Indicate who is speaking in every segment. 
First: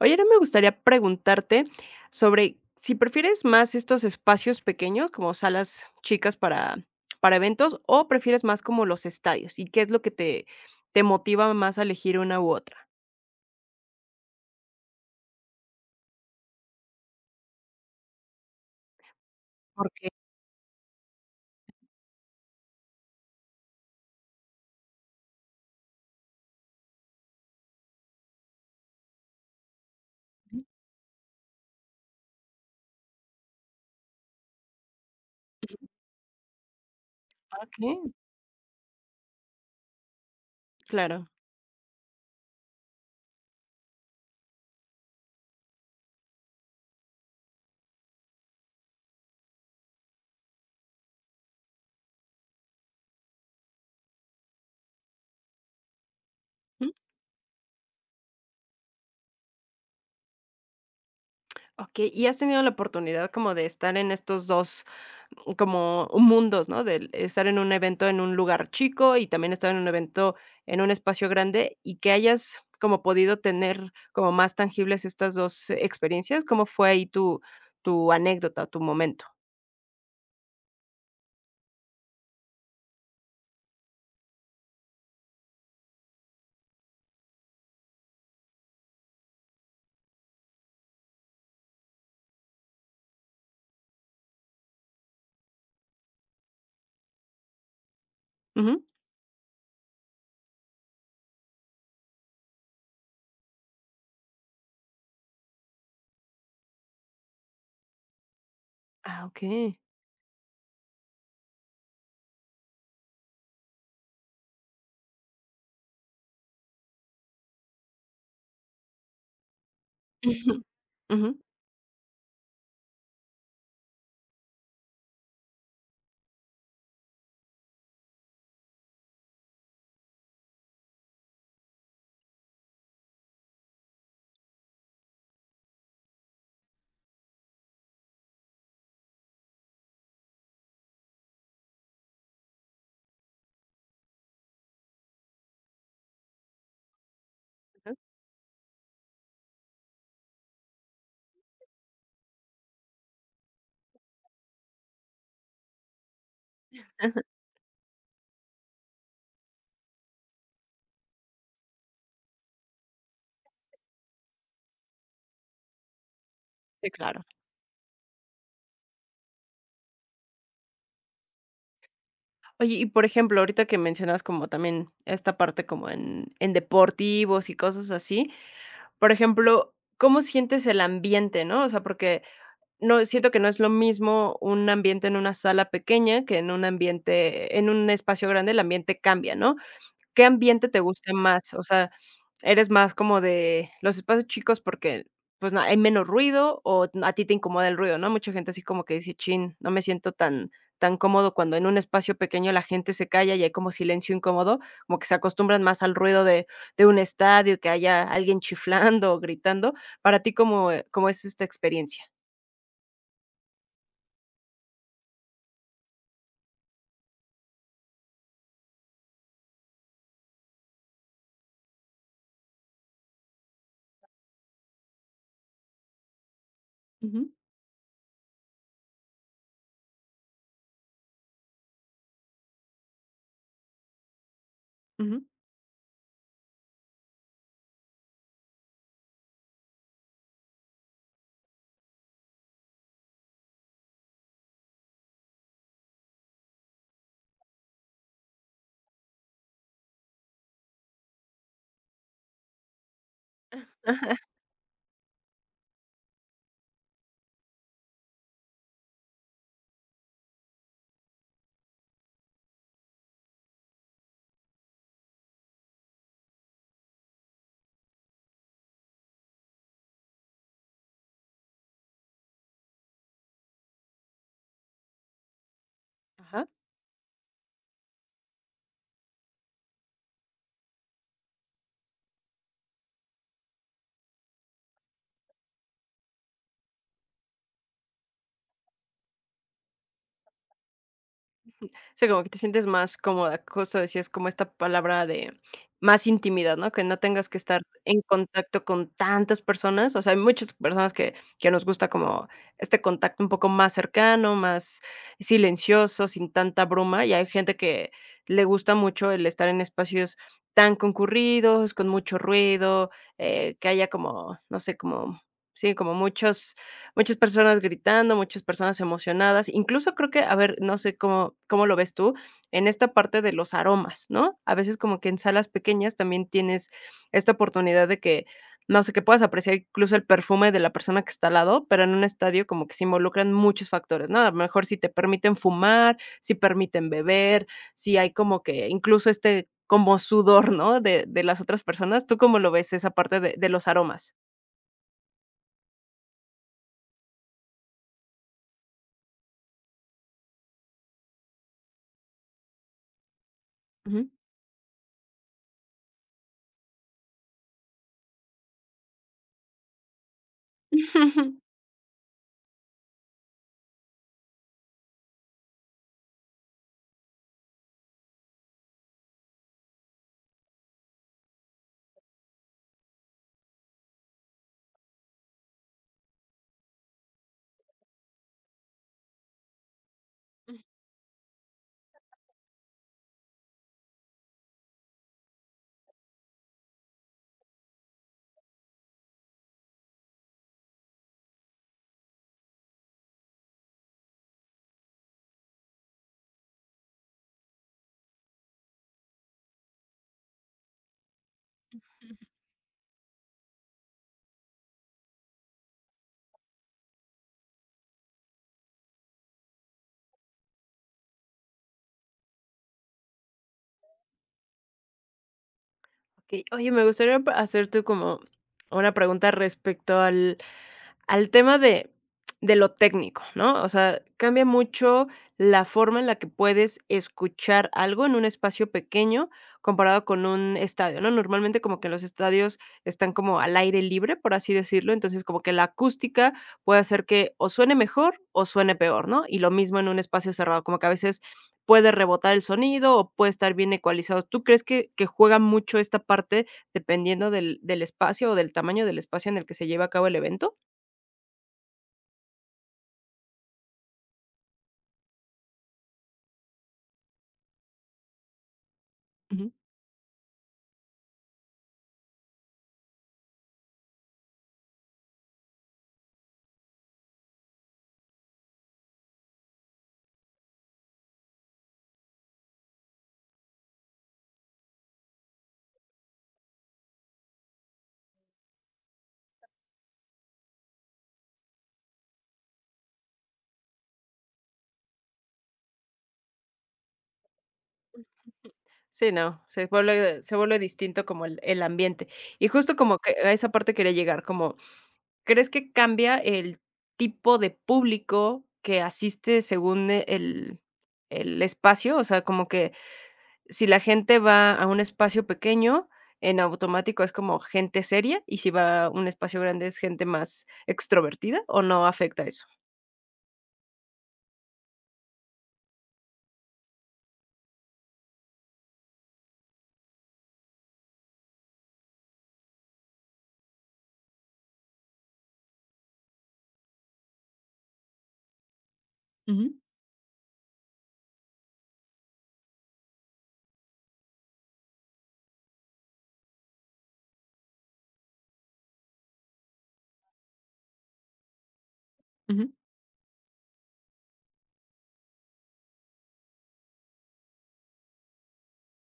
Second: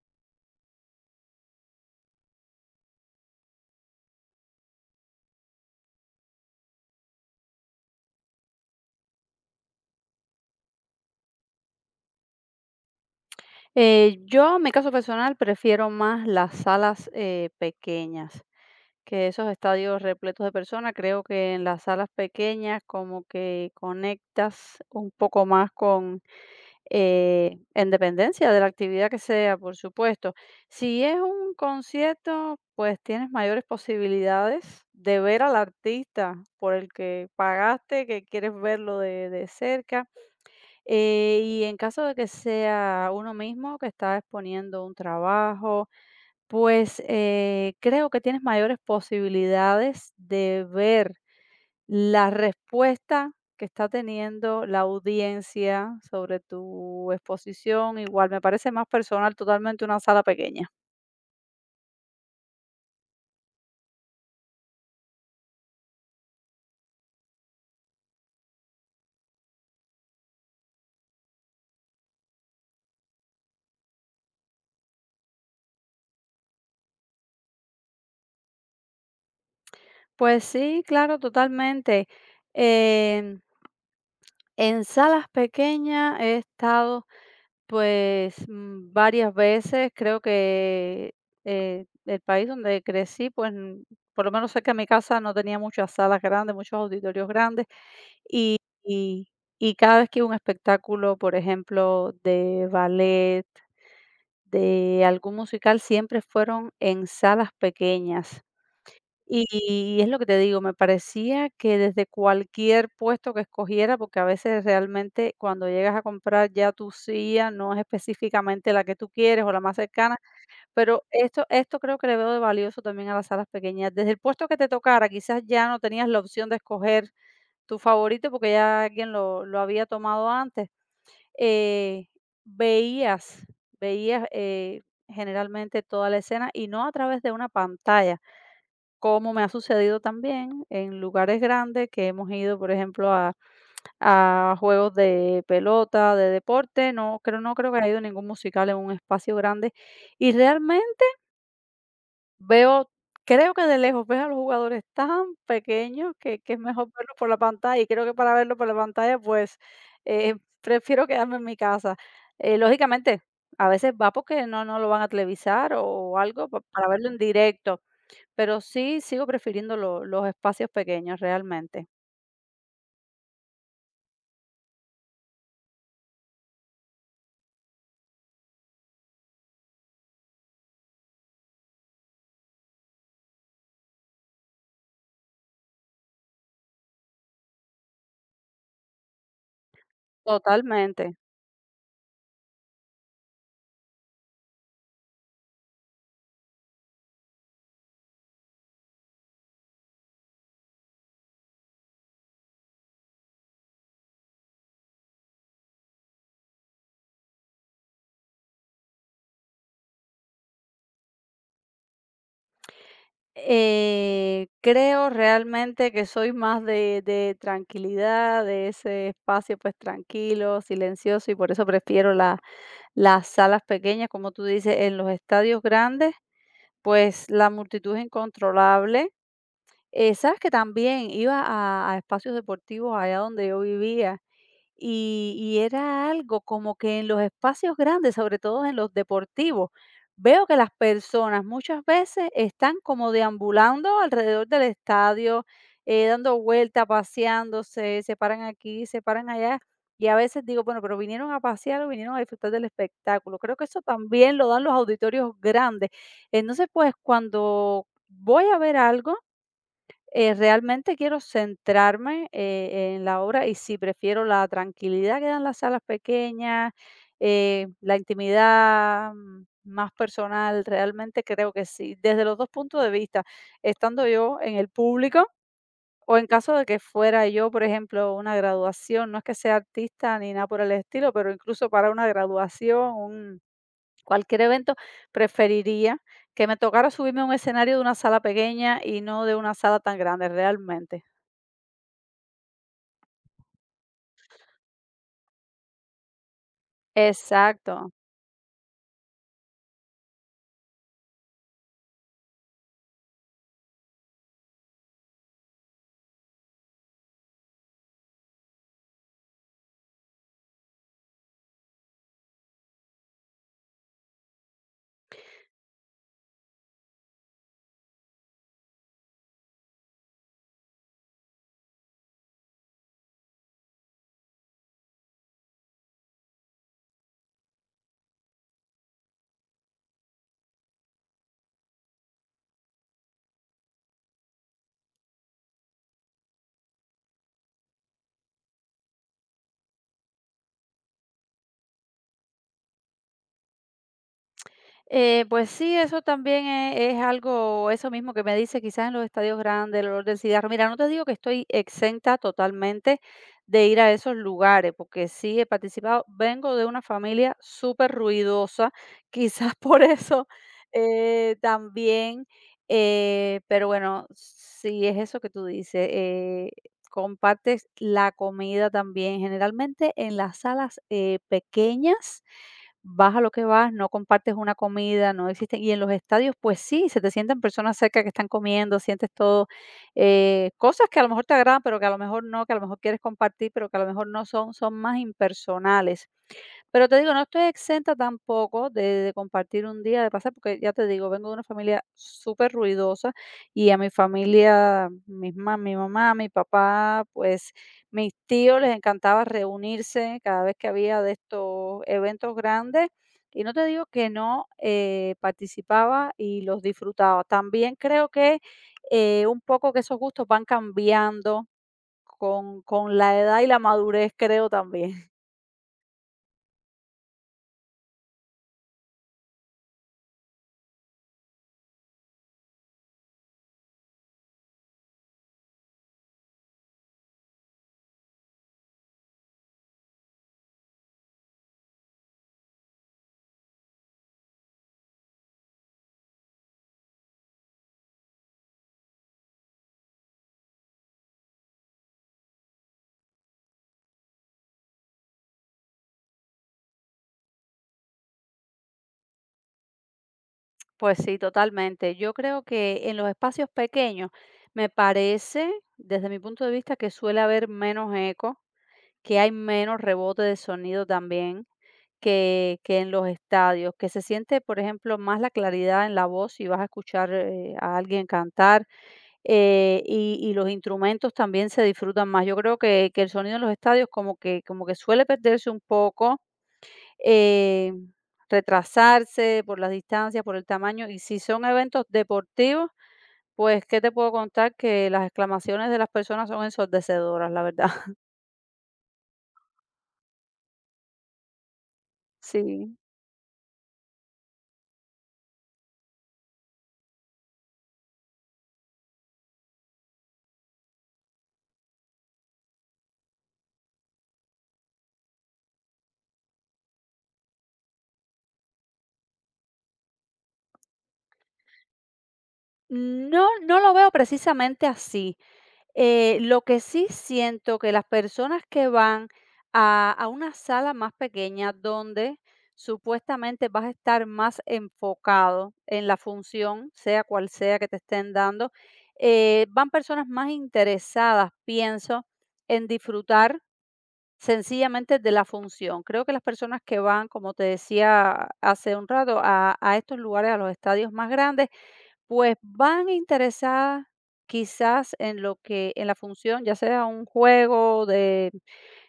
Speaker 1: Oye, ahora me gustaría preguntarte sobre si prefieres más estos espacios pequeños, como salas chicas para eventos, o prefieres más como los estadios, y qué es lo que te motiva más a elegir una u otra.
Speaker 2: Yo, en mi caso personal, prefiero más las salas, pequeñas que esos estadios
Speaker 1: Porque
Speaker 2: repletos de personas. Creo que en las salas pequeñas como que conectas un poco más con, en dependencia de la actividad que sea, por supuesto. Si es un concierto, pues tienes mayores posibilidades de ver al artista por el que
Speaker 1: Ok,
Speaker 2: pagaste, que quieres verlo de cerca.
Speaker 1: claro.
Speaker 2: Y en caso de que sea uno mismo que está exponiendo un trabajo, pues creo que tienes mayores posibilidades de ver la respuesta que está teniendo la audiencia sobre
Speaker 1: Ujú.
Speaker 2: tu exposición. Igual me parece más personal totalmente una sala pequeña.
Speaker 1: Ok, ¿y has tenido la oportunidad como de estar en estos dos, como mundos, ¿no? De estar en un evento en un lugar chico y también estar en un evento en un espacio grande y que hayas como podido tener como más tangibles estas 2 experiencias, ¿cómo fue ahí tu anécdota, tu momento?
Speaker 2: Pues sí, claro, totalmente. Em, en salas pequeñas he estado pues, varias veces creo que, el país donde crecí, pues, por lo menos cerca de mi casa no tenía muchas salas grandes, muchos auditorios grandes, y
Speaker 1: Ujú.
Speaker 2: y y cada vez que iba a un espectáculo, por ejemplo, de ballet, de algún musical, siempre fueron en salas pequeñas.
Speaker 1: Ah, okey.
Speaker 2: Y es lo que te digo, me parecía que desde cualquier puesto que escogiera, porque a veces realmente cuando llegas a comprar ya tu silla no es específicamente la que tú quieres o la más cercana,
Speaker 1: Ujú.
Speaker 2: pero
Speaker 1: Ujú.
Speaker 2: esto creo que le veo de valioso también a las salas pequeñas. Desde el puesto que te tocara, quizás ya no tenías la opción de escoger tu favorito porque ya alguien lo había tomado antes. Eh, veías, veías generalmente toda la escena y no a través de una pantalla como me ha sucedido también en lugares grandes que hemos ido, por ejemplo, a juegos de pelota, de deporte, no creo que haya ido ningún musical en un espacio grande, y realmente veo creo que de lejos ves a los jugadores tan pequeños que es mejor verlos por la pantalla, y creo que para verlo por la pantalla, pues, eh, prefiero quedarme en mi casa. Lógicamente, a veces va porque no lo van a televisar o algo pa para
Speaker 1: Sí,
Speaker 2: verlo en
Speaker 1: claro.
Speaker 2: directo. Pero sí, sigo prefiriendo lo los espacios pequeños realmente,
Speaker 1: Oye, y por ejemplo, ahorita que mencionas como también esta parte como en deportivos y cosas así, por ejemplo, ¿cómo sientes el ambiente, no? O sea, porque No, siento que no es lo mismo un ambiente en una sala pequeña que en un ambiente en un espacio grande, el ambiente cambia, ¿no? ¿Qué ambiente te gusta
Speaker 2: totalmente.
Speaker 1: más? O sea, ¿eres más como de los espacios chicos porque, pues, no hay menos ruido o a ti te incomoda el ruido, no? Mucha gente así como que dice: "Chin, no me siento tan cómodo", cuando en un espacio pequeño la gente se calla y hay como silencio incómodo, como que se acostumbran más al ruido de un estadio, que haya alguien chiflando o gritando. Para ti, ¿cómo es esta experiencia?
Speaker 2: Creo realmente que soy más de tranquilidad, de ese espacio, pues, tranquilo, silencioso, y por eso prefiero la las salas pequeñas, como tú dices. En los estadios grandes, pues, la multitud es incontrolable. Sabes que también iba a espacios deportivos allá donde yo vivía
Speaker 1: Ujú,
Speaker 2: y era algo como que en los espacios grandes, sobre todo en los deportivos, veo que las personas muchas veces están como deambulando alrededor del estadio, dando vueltas, paseándose, se paran aquí, se paran allá. Y a veces digo, bueno, pero vinieron a pasear o vinieron a disfrutar del espectáculo. Creo que eso también lo dan los auditorios grandes. Entonces, pues cuando voy a ver algo, realmente quiero centrarme, en la obra y sí, prefiero la tranquilidad que dan las salas pequeñas, la intimidad, más personal, realmente creo que sí, desde los 2 puntos de vista, estando yo en el público o en
Speaker 1: ajá.
Speaker 2: caso de que fuera yo, por ejemplo, una graduación. No es que sea artista ni nada por el estilo, pero incluso para una graduación, cualquier evento, preferiría que me tocara subirme a un escenario de una sala pequeña y no de una sala tan grande, realmente.
Speaker 1: O sea, como que te sientes más cómoda, justo decías como esta palabra de más intimidad, ¿no? Que no tengas que estar
Speaker 2: Exacto.
Speaker 1: en contacto con tantas personas, o sea, hay muchas personas que nos gusta como este contacto un poco más cercano, más silencioso, sin tanta bruma, y hay gente que le gusta mucho el estar en espacios tan concurridos, con mucho ruido, que haya como, no sé, como, sí, como muchos Muchas personas gritando, muchas personas emocionadas. Incluso creo que, a ver, no sé cómo lo ves tú, en esta parte de los aromas, ¿no? A veces como que en salas pequeñas también tienes esta oportunidad de que, no sé, que puedas apreciar incluso el perfume de la persona que está al lado, pero en un estadio como que se involucran muchos factores, ¿no? A lo mejor si te permiten fumar, si permiten beber, si hay como que incluso este como sudor, ¿no? De las otras personas. ¿Tú cómo lo ves esa parte de los aromas?
Speaker 2: Pues sí, eso también es algo, eso mismo que me dice, quizás en los estadios grandes, el olor del cigarro. Mira, no te digo que estoy exenta totalmente de ir a
Speaker 1: Ujú.
Speaker 2: esos lugares, porque sí he participado. Vengo de una familia súper ruidosa, quizás por eso, también, pero bueno, sí es eso que tú dices. Compartes la comida también, generalmente en las salas, pequeñas vas a lo que vas, no compartes una comida, no existen. Y en los estadios, pues sí, se te sientan personas cerca que están comiendo, sientes todo, cosas que a lo mejor te agradan, pero que a lo mejor no, que a lo mejor quieres compartir, pero que a lo mejor no son, son más impersonales. Pero te digo, no estoy exenta tampoco de compartir un día de pasar, porque ya te digo, vengo de una familia súper ruidosa y a mi familia, mis ma mi mamá, mi papá, pues mis tíos les encantaba reunirse cada vez que había de estos eventos grandes. Y no te digo que no, participaba y los disfrutaba. También creo que un poco que esos gustos van cambiando con la edad y la madurez, creo también.
Speaker 1: Okey. Oye, me gustaría pa hacerte como una pregunta respecto al tema de lo técnico, ¿no? O sea, cambia mucho la forma en la que puedes escuchar algo en un espacio pequeño comparado con un estadio, ¿no? Normalmente como que los estadios están como al aire libre, por así decirlo, entonces como que la acústica puede hacer que o suene mejor o suene peor, ¿no? Y lo mismo en un espacio cerrado, como que a veces puede rebotar el sonido o puede estar bien ecualizado. ¿Tú crees que juega mucho esta parte dependiendo del espacio o del tamaño del espacio en el que se lleva a cabo el evento?
Speaker 2: Pues sí, totalmente. Yo creo que en los espacios pequeños me parece, desde mi punto de vista, que suele haber menos eco, que hay
Speaker 1: Ujú.
Speaker 2: menos rebote de sonido también que en los estadios, que se siente, por ejemplo, más la claridad en la voz si vas a escuchar a alguien cantar, y los instrumentos también se disfrutan más. Yo creo que el sonido en los estadios como que suele perderse un poco, eh, retrasarse por las distancias, por el tamaño. Y si son eventos deportivos, pues, ¿qué te puedo contar? Que las exclamaciones de las personas son ensordecedoras, la verdad.
Speaker 1: Sí, no, se vuelve distinto como el ambiente. Y justo
Speaker 2: Sí.
Speaker 1: como que a esa parte quería llegar, como, ¿crees que cambia el tipo de público que asiste según el espacio? O sea, como que si la gente va a un espacio pequeño, en automático es como gente seria, y si va a un espacio grande es gente más extrovertida, ¿o no afecta eso?
Speaker 2: No, no lo veo precisamente así. Lo que sí siento que las personas que van a una sala más pequeña donde supuestamente vas a estar más enfocado en la función, sea cual sea que te estén dando,
Speaker 1: Ujú,
Speaker 2: van personas más interesadas, pienso, en disfrutar sencillamente de la función. Creo que las personas que van, como te decía hace un rato, a estos lugares, a los estadios más grandes, pues
Speaker 1: ujú.
Speaker 2: van interesadas quizás en lo que en la función, ya sea un juego de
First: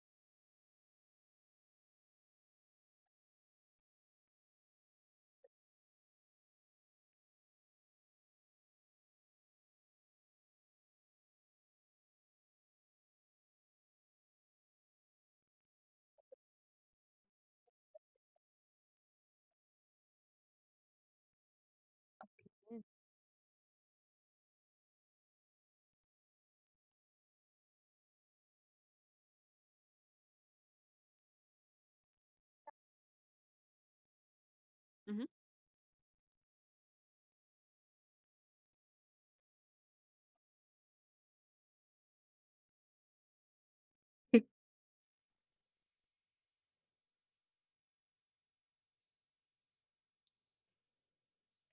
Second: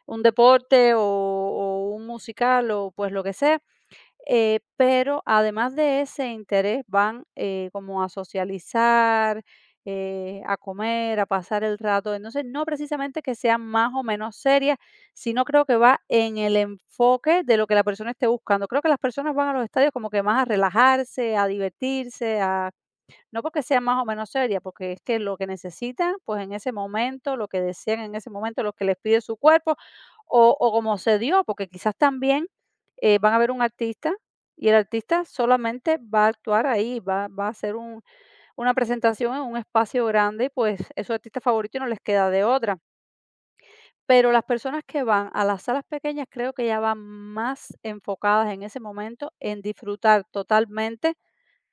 Speaker 2: un deporte o un musical o, pues, lo que sea, pero además de ese interés van, como a socializar, a comer, a pasar el rato. Entonces, no precisamente que sean más o menos serias, sino creo que va en el enfoque de lo que la persona esté buscando. Creo que las personas van a los estadios como que más a relajarse, a divertirse, a no porque sea más o menos seria, porque es que lo que necesitan, pues en ese momento, lo que desean en ese momento, lo que les pide su cuerpo, o como se dio, porque quizás también van a ver un artista y el artista
Speaker 1: Ujú.
Speaker 2: solamente va a actuar ahí, va a hacer una presentación en un espacio grande y pues es su artista favorito y no les queda de otra. Pero las personas que van a las salas pequeñas creo que ya van más enfocadas en ese momento en disfrutar totalmente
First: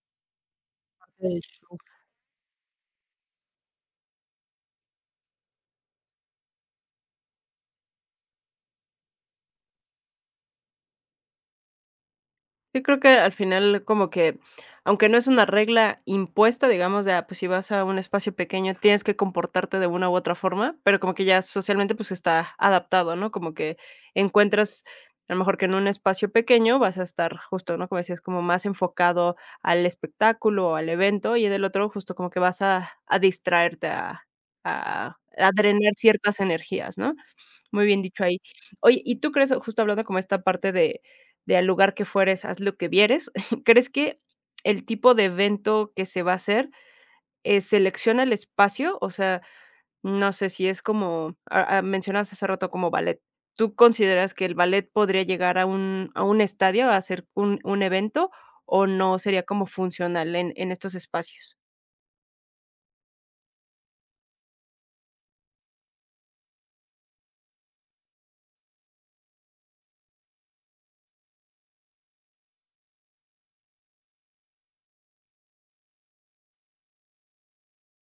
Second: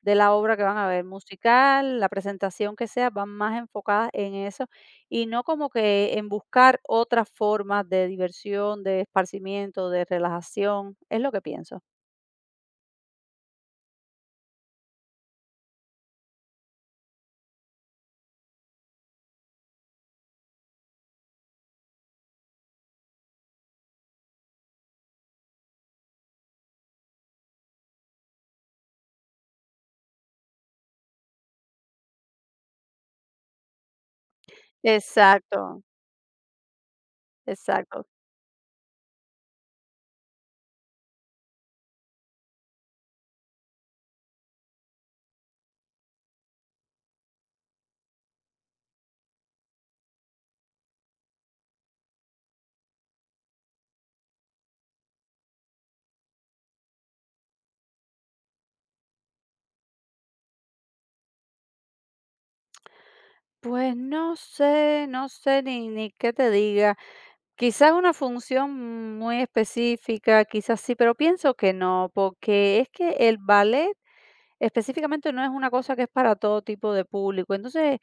Speaker 2: de la obra que van a ver,
Speaker 1: Sí.
Speaker 2: musical, la presentación que sea, van más enfocadas en eso y no como que en buscar otras formas de diversión, de esparcimiento, de relajación, es lo que pienso.
Speaker 1: Yo creo que al final como que, aunque no es una regla impuesta, digamos, de, ah, pues si vas a un espacio pequeño tienes que comportarte de una u otra forma, pero como que ya socialmente pues está adaptado, ¿no? Como que encuentras, a lo mejor que en un espacio pequeño vas a estar justo, ¿no? Como decías, como más enfocado al espectáculo o al evento y en el otro justo como que vas a distraerte, a
Speaker 2: Exacto,
Speaker 1: drenar ciertas energías, ¿no? Muy bien
Speaker 2: exacto.
Speaker 1: dicho ahí. Oye, ¿y tú crees, justo hablando como esta parte de al lugar que fueres, haz lo que vieres, crees que el tipo de evento que se va a hacer, selecciona el espacio? O sea, no sé si es como, mencionaste mencionabas hace rato como ballet. ¿Tú consideras que el ballet podría llegar a un estadio a hacer un evento o no sería como funcional en estos espacios?
Speaker 2: Pues no sé, no sé ni qué te diga. Quizás una función muy específica, quizás sí, pero pienso que no, porque es que el ballet específicamente no es una cosa que es para todo tipo de público. Entonces,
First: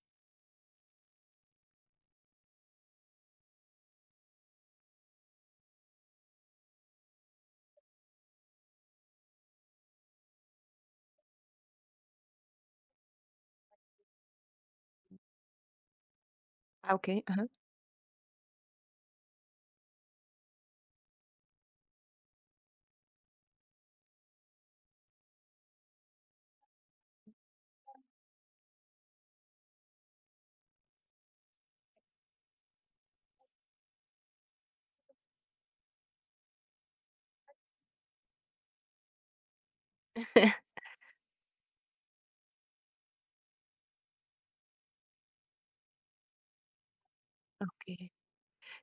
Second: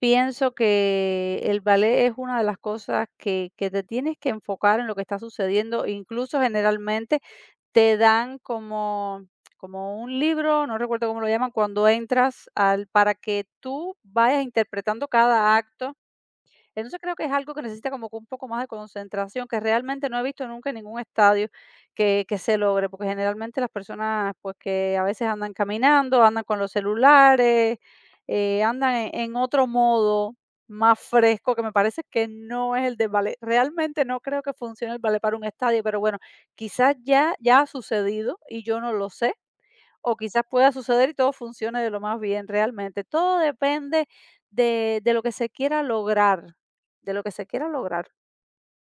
Speaker 2: pienso que el ballet es una de las cosas que te tienes que enfocar en lo que está sucediendo. Incluso generalmente te dan como, como un libro, no recuerdo cómo lo llaman, cuando entras al, para que tú vayas interpretando cada acto,
Speaker 1: Ah,
Speaker 2: entonces creo
Speaker 1: okey,
Speaker 2: que es
Speaker 1: ajá.
Speaker 2: algo que necesita como que un poco más de concentración, que realmente no he visto nunca en ningún estadio que se logre, porque generalmente las personas pues que a veces andan caminando, andan con los celulares, andan en otro modo más fresco, que me parece que no es el de ballet. Realmente no creo que funcione el ballet para un estadio, pero bueno, quizás ya ha sucedido y yo no lo sé o quizás pueda suceder y todo funcione de lo más bien realmente. Todo depende de lo que se quiera lograr, de lo que se quiera lograr.
Speaker 1: Ok.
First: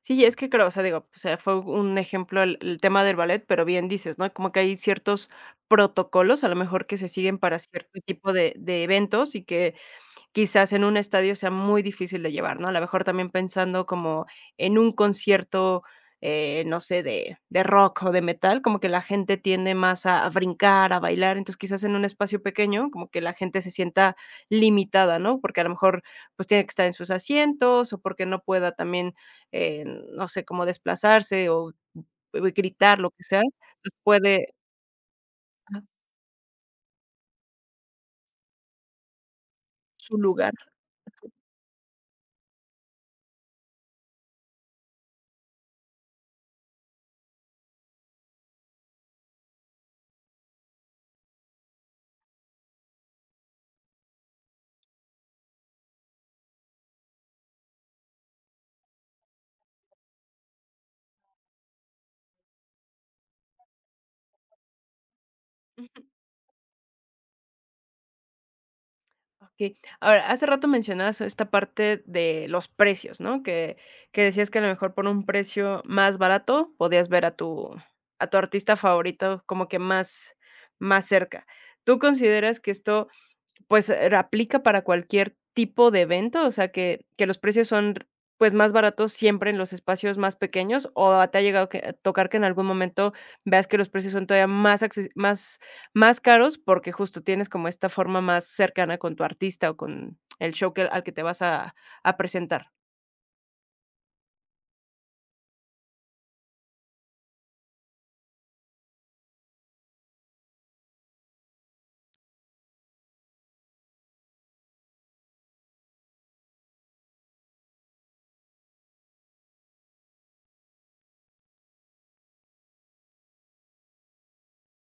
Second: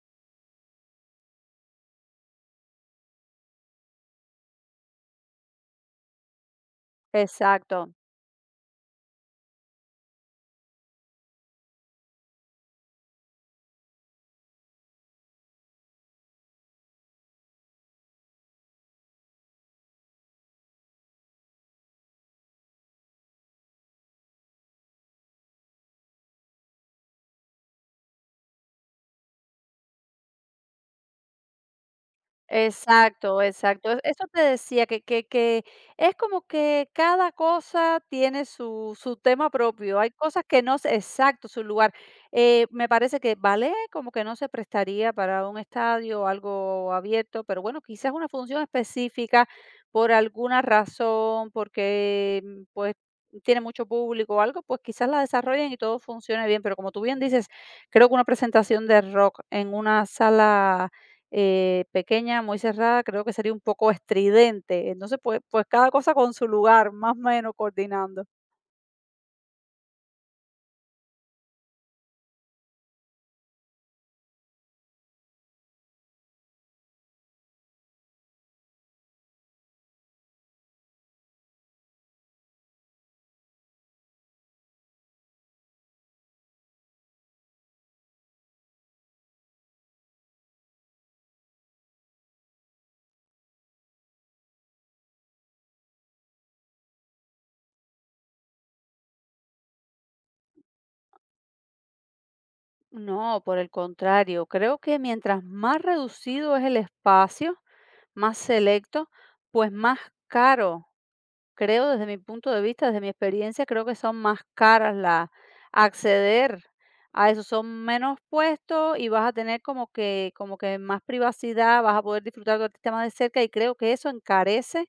Speaker 1: Sí, es que creo, o sea, digo, o sea, fue un ejemplo el tema del ballet, pero bien dices, ¿no? Como que hay ciertos protocolos, a lo mejor que se siguen para
Speaker 2: Exacto.
Speaker 1: cierto tipo de eventos y que Quizás en un estadio sea muy difícil de llevar, ¿no? A lo mejor también pensando como en un concierto, no sé, de rock o de metal, como que la gente tiende más a brincar, a bailar, entonces, quizás en un espacio pequeño, como que la gente se sienta limitada, ¿no? Porque a lo mejor, pues, tiene que estar en sus asientos, o porque no pueda también, eh, no sé, cómo desplazarse o gritar, lo que sea,
Speaker 2: Exacto, exacto.
Speaker 1: pues,
Speaker 2: Es eso te
Speaker 1: puede
Speaker 2: decía que
Speaker 1: ajá,
Speaker 2: es como que cada cosa tiene su tema propio. Hay
Speaker 1: su
Speaker 2: cosas
Speaker 1: lugar.
Speaker 2: que no se exacto, su lugar. Me parece que ballet como que no se prestaría para un estadio o algo abierto, pero bueno, quizás una función específica por alguna razón, porque, pues, tiene mucho público o algo, pues quizás la desarrollen y todo funcione bien, pero como tú bien dices, creo que una presentación de rock en una sala pequeña, muy cerrada, creo que sería un poco estridente. Entonces, pues, pues cada cosa con su lugar, más o menos coordinando.
Speaker 1: Okey. Ahora, hace rato mencionabas esta parte de los precios, ¿no? Que decías que a lo mejor por un precio más barato podías ver a tu artista favorito como que más cerca. ¿Tú consideras que esto pues, aplica para cualquier tipo de evento, o sea, que los precios son, pues, más baratos siempre en los espacios más pequeños, ¿o te ha llegado que a tocar que en algún momento veas que los precios son todavía más acces más más caros porque justo tienes como esta forma más cercana con tu artista o con el show que al que te vas a presentar?
Speaker 2: No, por el contrario, creo que mientras más reducido es el espacio, más selecto, pues más caro. Creo, desde mi punto de vista, desde mi experiencia, creo que son más caras la acceder a eso, son menos puestos y vas a tener como que más privacidad, vas a poder disfrutar del artista más de cerca y creo que eso encarece,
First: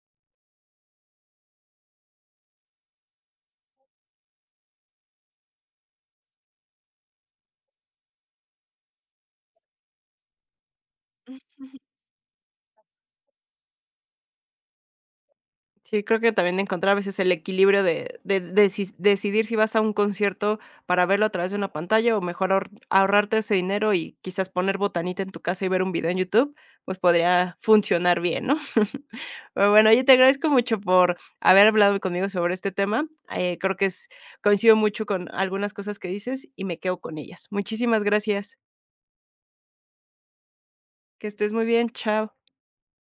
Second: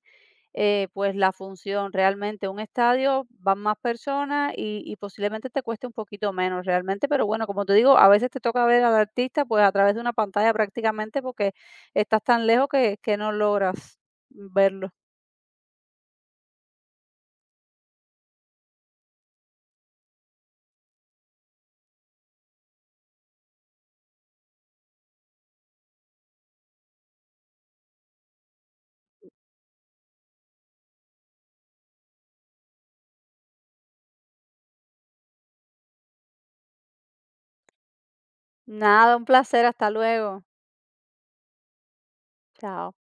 Speaker 2: pues, la función. Realmente, un estadio van más personas y posiblemente te cueste un poquito menos realmente, pero bueno, como te digo, a veces te toca ver al artista, pues, a través de una pantalla prácticamente porque estás tan lejos que no logras verlo.
Speaker 1: Sí, creo que también encontrar a veces el equilibrio de decidir si vas a un concierto para verlo a través de una pantalla o mejor ahorrarte ese dinero y quizás poner botanita en tu casa y ver un video en YouTube, pues podría funcionar bien, ¿no? Pero bueno, oye, te agradezco mucho por haber hablado conmigo sobre este tema, creo que es coincido mucho con algunas cosas que dices y me quedo con ellas. Muchísimas gracias.
Speaker 2: Nada, un placer, hasta luego.
Speaker 1: Que estés muy bien, chao.
Speaker 2: Chao.